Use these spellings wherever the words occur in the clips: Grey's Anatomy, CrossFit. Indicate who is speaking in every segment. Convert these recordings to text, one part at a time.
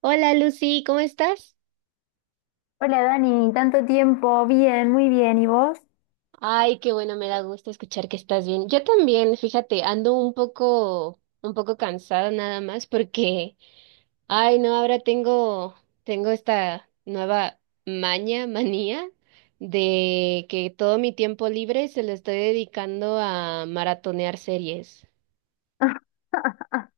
Speaker 1: Hola Lucy, ¿cómo estás?
Speaker 2: Hola Dani, tanto tiempo, bien, muy bien, ¿y vos?
Speaker 1: Ay, qué bueno, me da gusto escuchar que estás bien. Yo también, fíjate, ando un poco cansada nada más porque, ay, no, tengo esta nueva manía de que todo mi tiempo libre se lo estoy dedicando a maratonear series.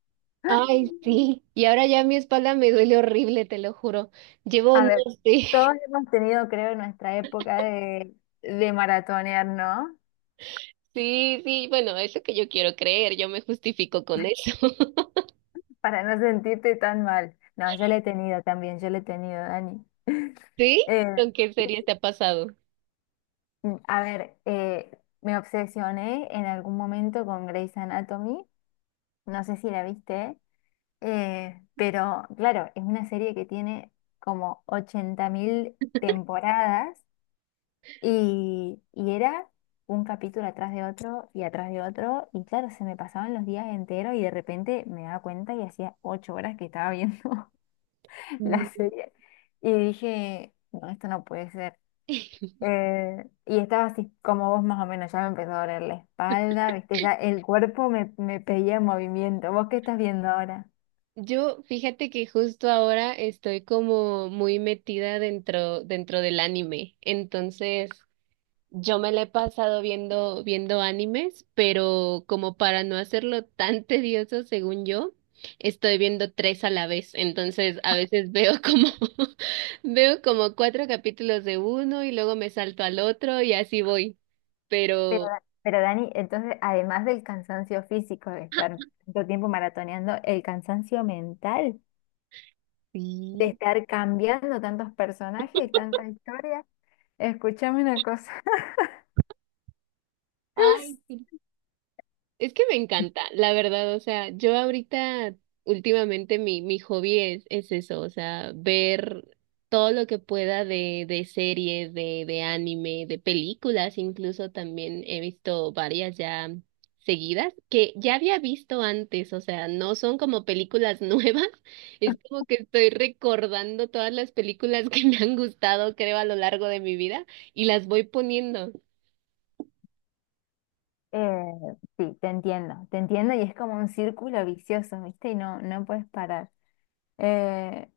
Speaker 1: Ay, sí. Y ahora ya mi espalda me duele horrible, te lo juro. Llevo,
Speaker 2: A
Speaker 1: no
Speaker 2: ver,
Speaker 1: sé.
Speaker 2: todos hemos tenido, creo, nuestra época de maratonear, ¿no?
Speaker 1: Sí, sí, bueno, es lo que yo quiero creer, yo me justifico con eso.
Speaker 2: Para no sentirte tan mal. No, yo la he tenido también, yo la he tenido, Dani.
Speaker 1: ¿Sí?
Speaker 2: Eh,
Speaker 1: ¿Con qué serie te ha pasado?
Speaker 2: a ver, me obsesioné en algún momento con Grey's Anatomy, no sé si la viste, pero claro, es una serie que tiene como 80.000 temporadas. Y era un capítulo atrás de otro y atrás de otro. Y claro, se me pasaban los días enteros y de repente me daba cuenta y hacía 8 horas que estaba viendo la
Speaker 1: No.
Speaker 2: serie. Y dije, no, esto no puede ser. Y estaba así como vos más o menos, ya me empezó a doler la espalda, viste, ya el cuerpo me, pedía movimiento. ¿Vos qué estás viendo ahora?
Speaker 1: Yo, fíjate que justo ahora estoy como muy metida dentro del anime. Entonces, yo me la he pasado viendo animes, pero como para no hacerlo tan tedioso, según yo, estoy viendo tres a la vez. Entonces, a veces veo como, veo como cuatro capítulos de uno y luego me salto al otro y así voy.
Speaker 2: Pero,
Speaker 1: Pero,
Speaker 2: Da- pero Dani, entonces, además del cansancio físico de estar tanto tiempo maratoneando, el cansancio mental, de
Speaker 1: sí.
Speaker 2: estar cambiando tantos personajes y tanta historia. Escúchame una cosa.
Speaker 1: Ay, sí. Es que me encanta, la verdad, o sea, yo ahorita, últimamente mi hobby es eso, o sea, ver todo lo que pueda de series, de anime, de películas, incluso también he visto varias ya seguidas que ya había visto antes, o sea, no son como películas nuevas, es como que estoy recordando todas las películas que me han gustado, creo, a lo largo de mi vida y las voy poniendo.
Speaker 2: Eh, sí, te entiendo y es como un círculo vicioso, ¿viste? Y no, no puedes parar. Eh,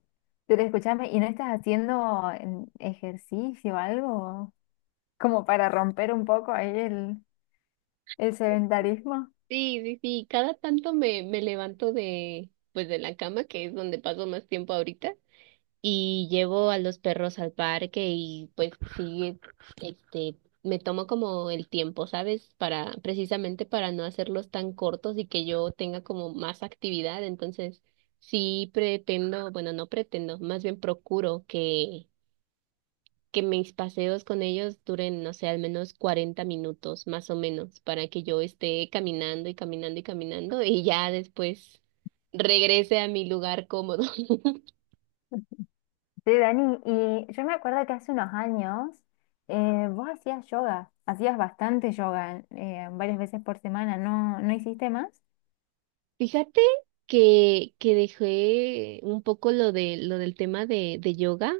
Speaker 2: pero escúchame, ¿y no estás haciendo ejercicio o algo como para romper un poco ahí el, sedentarismo?
Speaker 1: Sí, sí, sí, cada tanto me levanto de, pues de la cama, que es donde paso más tiempo ahorita, y llevo a los perros al parque y pues sí, este, me tomo como el tiempo, ¿sabes? Para, precisamente para no hacerlos tan cortos y que yo tenga como más actividad, entonces sí pretendo, bueno, no pretendo, más bien procuro que mis paseos con ellos duren, no sé, al menos 40 minutos, más o menos, para que yo esté caminando y caminando y caminando y ya después regrese a mi lugar cómodo.
Speaker 2: Sí, Dani, y yo me acuerdo que hace unos años vos hacías yoga, hacías bastante yoga varias veces por semana, ¿no, no hiciste más?
Speaker 1: Fíjate que dejé un poco lo de lo del tema de yoga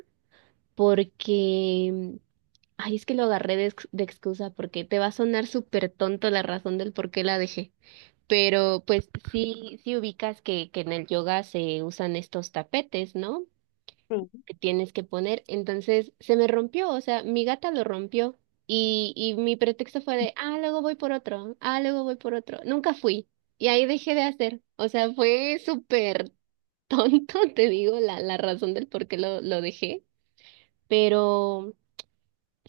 Speaker 1: porque ay, es que lo agarré de, de excusa porque te va a sonar súper tonto la razón del por qué la dejé. Pero pues sí, sí ubicas que en el yoga se usan estos tapetes, ¿no?
Speaker 2: Sí.
Speaker 1: Que tienes que poner. Entonces se me rompió, o sea, mi gata lo rompió y mi pretexto fue de, ah, luego voy por otro, ah, luego voy por otro. Nunca fui y ahí dejé de hacer, o sea, fue súper tonto, te digo, la razón del por qué lo dejé.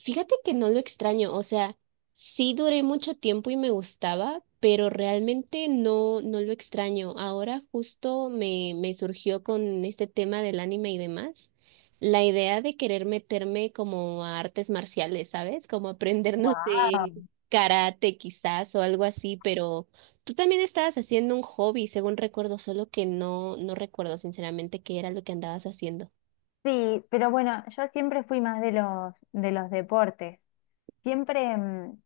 Speaker 1: Fíjate que no lo extraño, o sea, sí duré mucho tiempo y me gustaba, pero realmente no, no lo extraño. Ahora justo me surgió con este tema del anime y demás, la idea de querer meterme como a artes marciales, ¿sabes? Como aprendernos de
Speaker 2: Wow.
Speaker 1: karate quizás o algo así, pero tú también estabas haciendo un hobby, según recuerdo, solo que no, no recuerdo sinceramente qué era lo que andabas haciendo.
Speaker 2: Sí, pero bueno, yo siempre fui más de los deportes. Siempre, mm,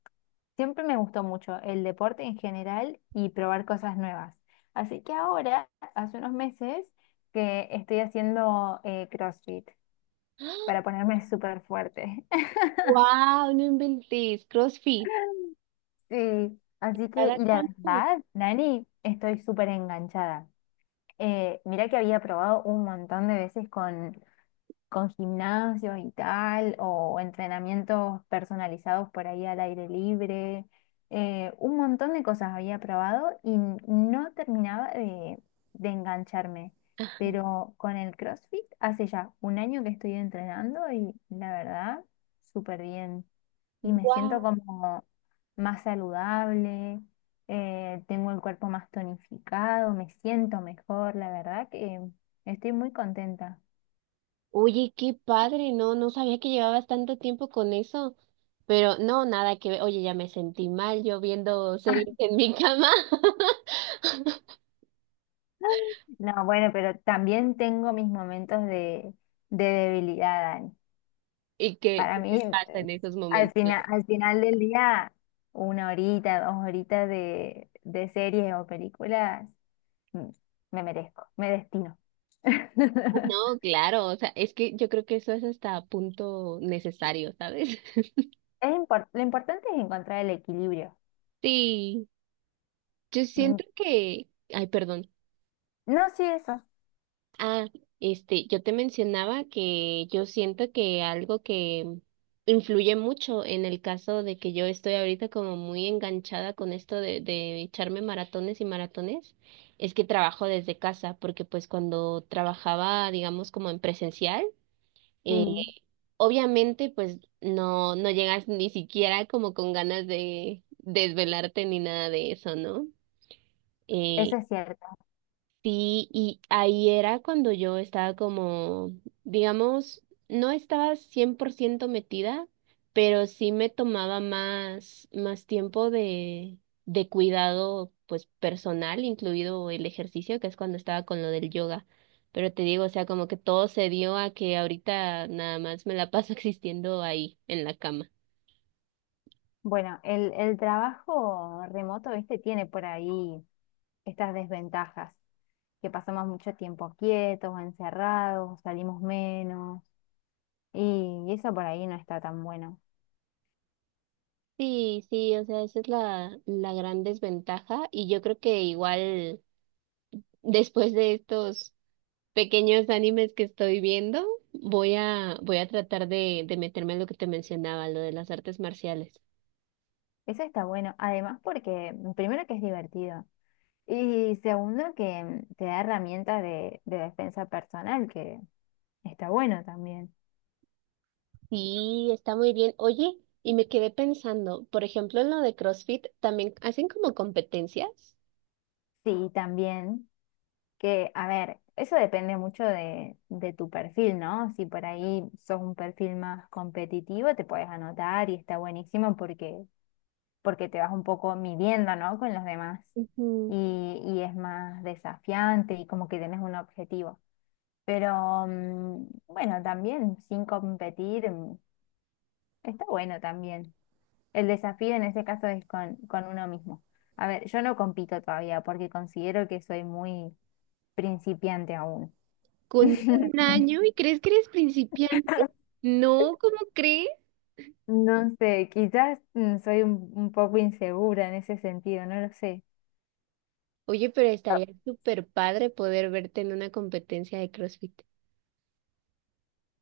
Speaker 2: siempre me gustó mucho el deporte en general y probar cosas nuevas. Así que ahora, hace unos meses, que estoy haciendo CrossFit para ponerme súper fuerte.
Speaker 1: ¡Wow! No inventes, CrossFit.
Speaker 2: Sí, así que,
Speaker 1: ¿Cada
Speaker 2: y la
Speaker 1: cuánto?
Speaker 2: verdad, Nani, estoy súper enganchada. Mirá que había probado un montón de veces con gimnasio y tal, o entrenamientos personalizados por ahí al aire libre. Un montón de cosas había probado y no terminaba de, engancharme. Pero con el CrossFit hace ya un año que estoy entrenando y la verdad, súper bien. Y me siento
Speaker 1: ¡Guau!
Speaker 2: como más saludable, tengo el cuerpo más tonificado, me siento mejor, la verdad que estoy muy contenta.
Speaker 1: Oye, qué padre, no, no sabía que llevabas tanto tiempo con eso. Pero no, nada que ver. Oye, ya me sentí mal yo viendo series en mi cama.
Speaker 2: No, bueno, pero también tengo mis momentos de, debilidad, Dani.
Speaker 1: ¿Y qué,
Speaker 2: Para
Speaker 1: qué
Speaker 2: mí,
Speaker 1: te pasa en esos
Speaker 2: al
Speaker 1: momentos?
Speaker 2: final, al final del día, una horita, dos horitas de series o películas, mm, me merezco, me destino.
Speaker 1: No, claro, o sea, es que yo creo que eso es hasta punto necesario, ¿sabes?
Speaker 2: Lo importante es encontrar el equilibrio.
Speaker 1: Sí, yo
Speaker 2: Mm.
Speaker 1: siento que, ay, perdón.
Speaker 2: No,
Speaker 1: Ah, este, yo te mencionaba que yo siento que algo que influye mucho en el caso de que yo estoy ahorita como muy enganchada con esto de echarme maratones y maratones, es que trabajo desde casa, porque pues cuando trabajaba, digamos, como en presencial, eh,
Speaker 2: sí,
Speaker 1: obviamente pues no, no llegas ni siquiera como con ganas de desvelarte ni nada de eso, ¿no? Eh,
Speaker 2: eso es cierto.
Speaker 1: Sí, y ahí era cuando yo estaba como, digamos, no estaba 100% metida, pero sí me tomaba más tiempo de cuidado, pues personal, incluido el ejercicio, que es cuando estaba con lo del yoga. Pero te digo, o sea, como que todo se dio a que ahorita nada más me la paso existiendo ahí, en la cama.
Speaker 2: Bueno, el trabajo remoto, viste, tiene por ahí estas desventajas, que pasamos mucho tiempo quietos o encerrados, salimos menos, y eso por ahí no está tan bueno.
Speaker 1: Sí, sí, o sea, esa es la gran desventaja y yo creo que igual después de estos pequeños animes que estoy viendo, voy a tratar de meterme en lo que te mencionaba, lo de las artes marciales.
Speaker 2: Eso está bueno, además porque primero que es divertido y segundo que te da herramientas de, defensa personal, que está bueno también.
Speaker 1: Sí, está muy bien. Oye, y me quedé pensando, por ejemplo, en lo de CrossFit, también hacen como competencias.
Speaker 2: Sí, también que, a ver, eso depende mucho de tu perfil, ¿no? Si por ahí sos un perfil más competitivo, te puedes anotar y está buenísimo porque te vas un poco midiendo, ¿no? Con los demás
Speaker 1: Ujú.
Speaker 2: y, es más desafiante y como que tienes un objetivo. Pero bueno, también sin competir está bueno también. El desafío en ese caso es con, uno mismo. A ver, yo no compito todavía porque considero que soy muy principiante aún.
Speaker 1: Con un año y crees que eres principiante. No, ¿cómo crees?
Speaker 2: No sé, quizás soy un, poco insegura en ese sentido, no lo sé.
Speaker 1: Oye, pero estaría súper padre poder verte en una competencia de CrossFit.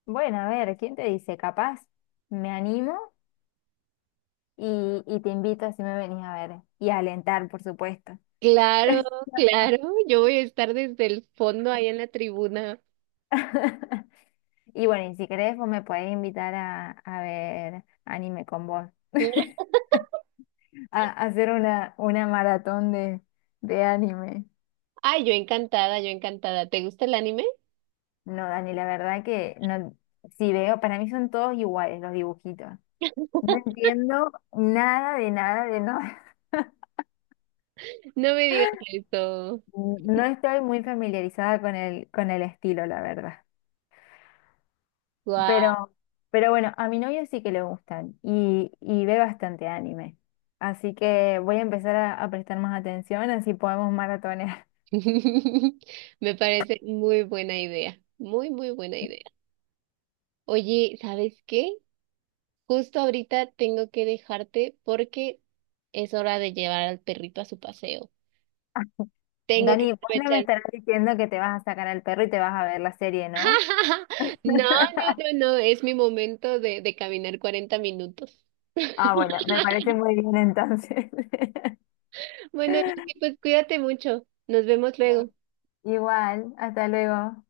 Speaker 2: Bueno, a ver, ¿quién te dice? Capaz me animo y te invito si me venís a ver y a alentar, por supuesto.
Speaker 1: Claro, claro, yo voy a estar desde el fondo ahí en la tribuna.
Speaker 2: Y bueno, y si querés, vos me podés invitar a, ver anime con vos, A hacer una, maratón de anime.
Speaker 1: Ay, yo encantada, yo encantada. ¿Te gusta el anime?
Speaker 2: No, Dani, la verdad que no, si veo, para mí son todos iguales los dibujitos. No entiendo nada de nada de nada.
Speaker 1: No me digas esto.
Speaker 2: No estoy muy familiarizada con el, estilo, la verdad.
Speaker 1: Guau.
Speaker 2: Pero, pero bueno, a mi novio sí que le gustan y, ve bastante anime. Así que voy a empezar a prestar más atención, así podemos maratonear.
Speaker 1: Me parece muy buena idea. Muy, muy buena idea. Oye, ¿sabes qué? Justo ahorita tengo que dejarte porque es hora de llevar al perrito a su paseo. Tengo que
Speaker 2: Dani, vos no me
Speaker 1: aprovechar.
Speaker 2: estarás diciendo que te vas a sacar al perro y te vas a ver la serie, ¿no?
Speaker 1: No, no, no, no. Es mi momento de caminar 40 minutos.
Speaker 2: Ah, bueno, me parece muy bien entonces.
Speaker 1: Bueno, Lucy, pues cuídate mucho. Nos vemos luego.
Speaker 2: Igual, hasta luego.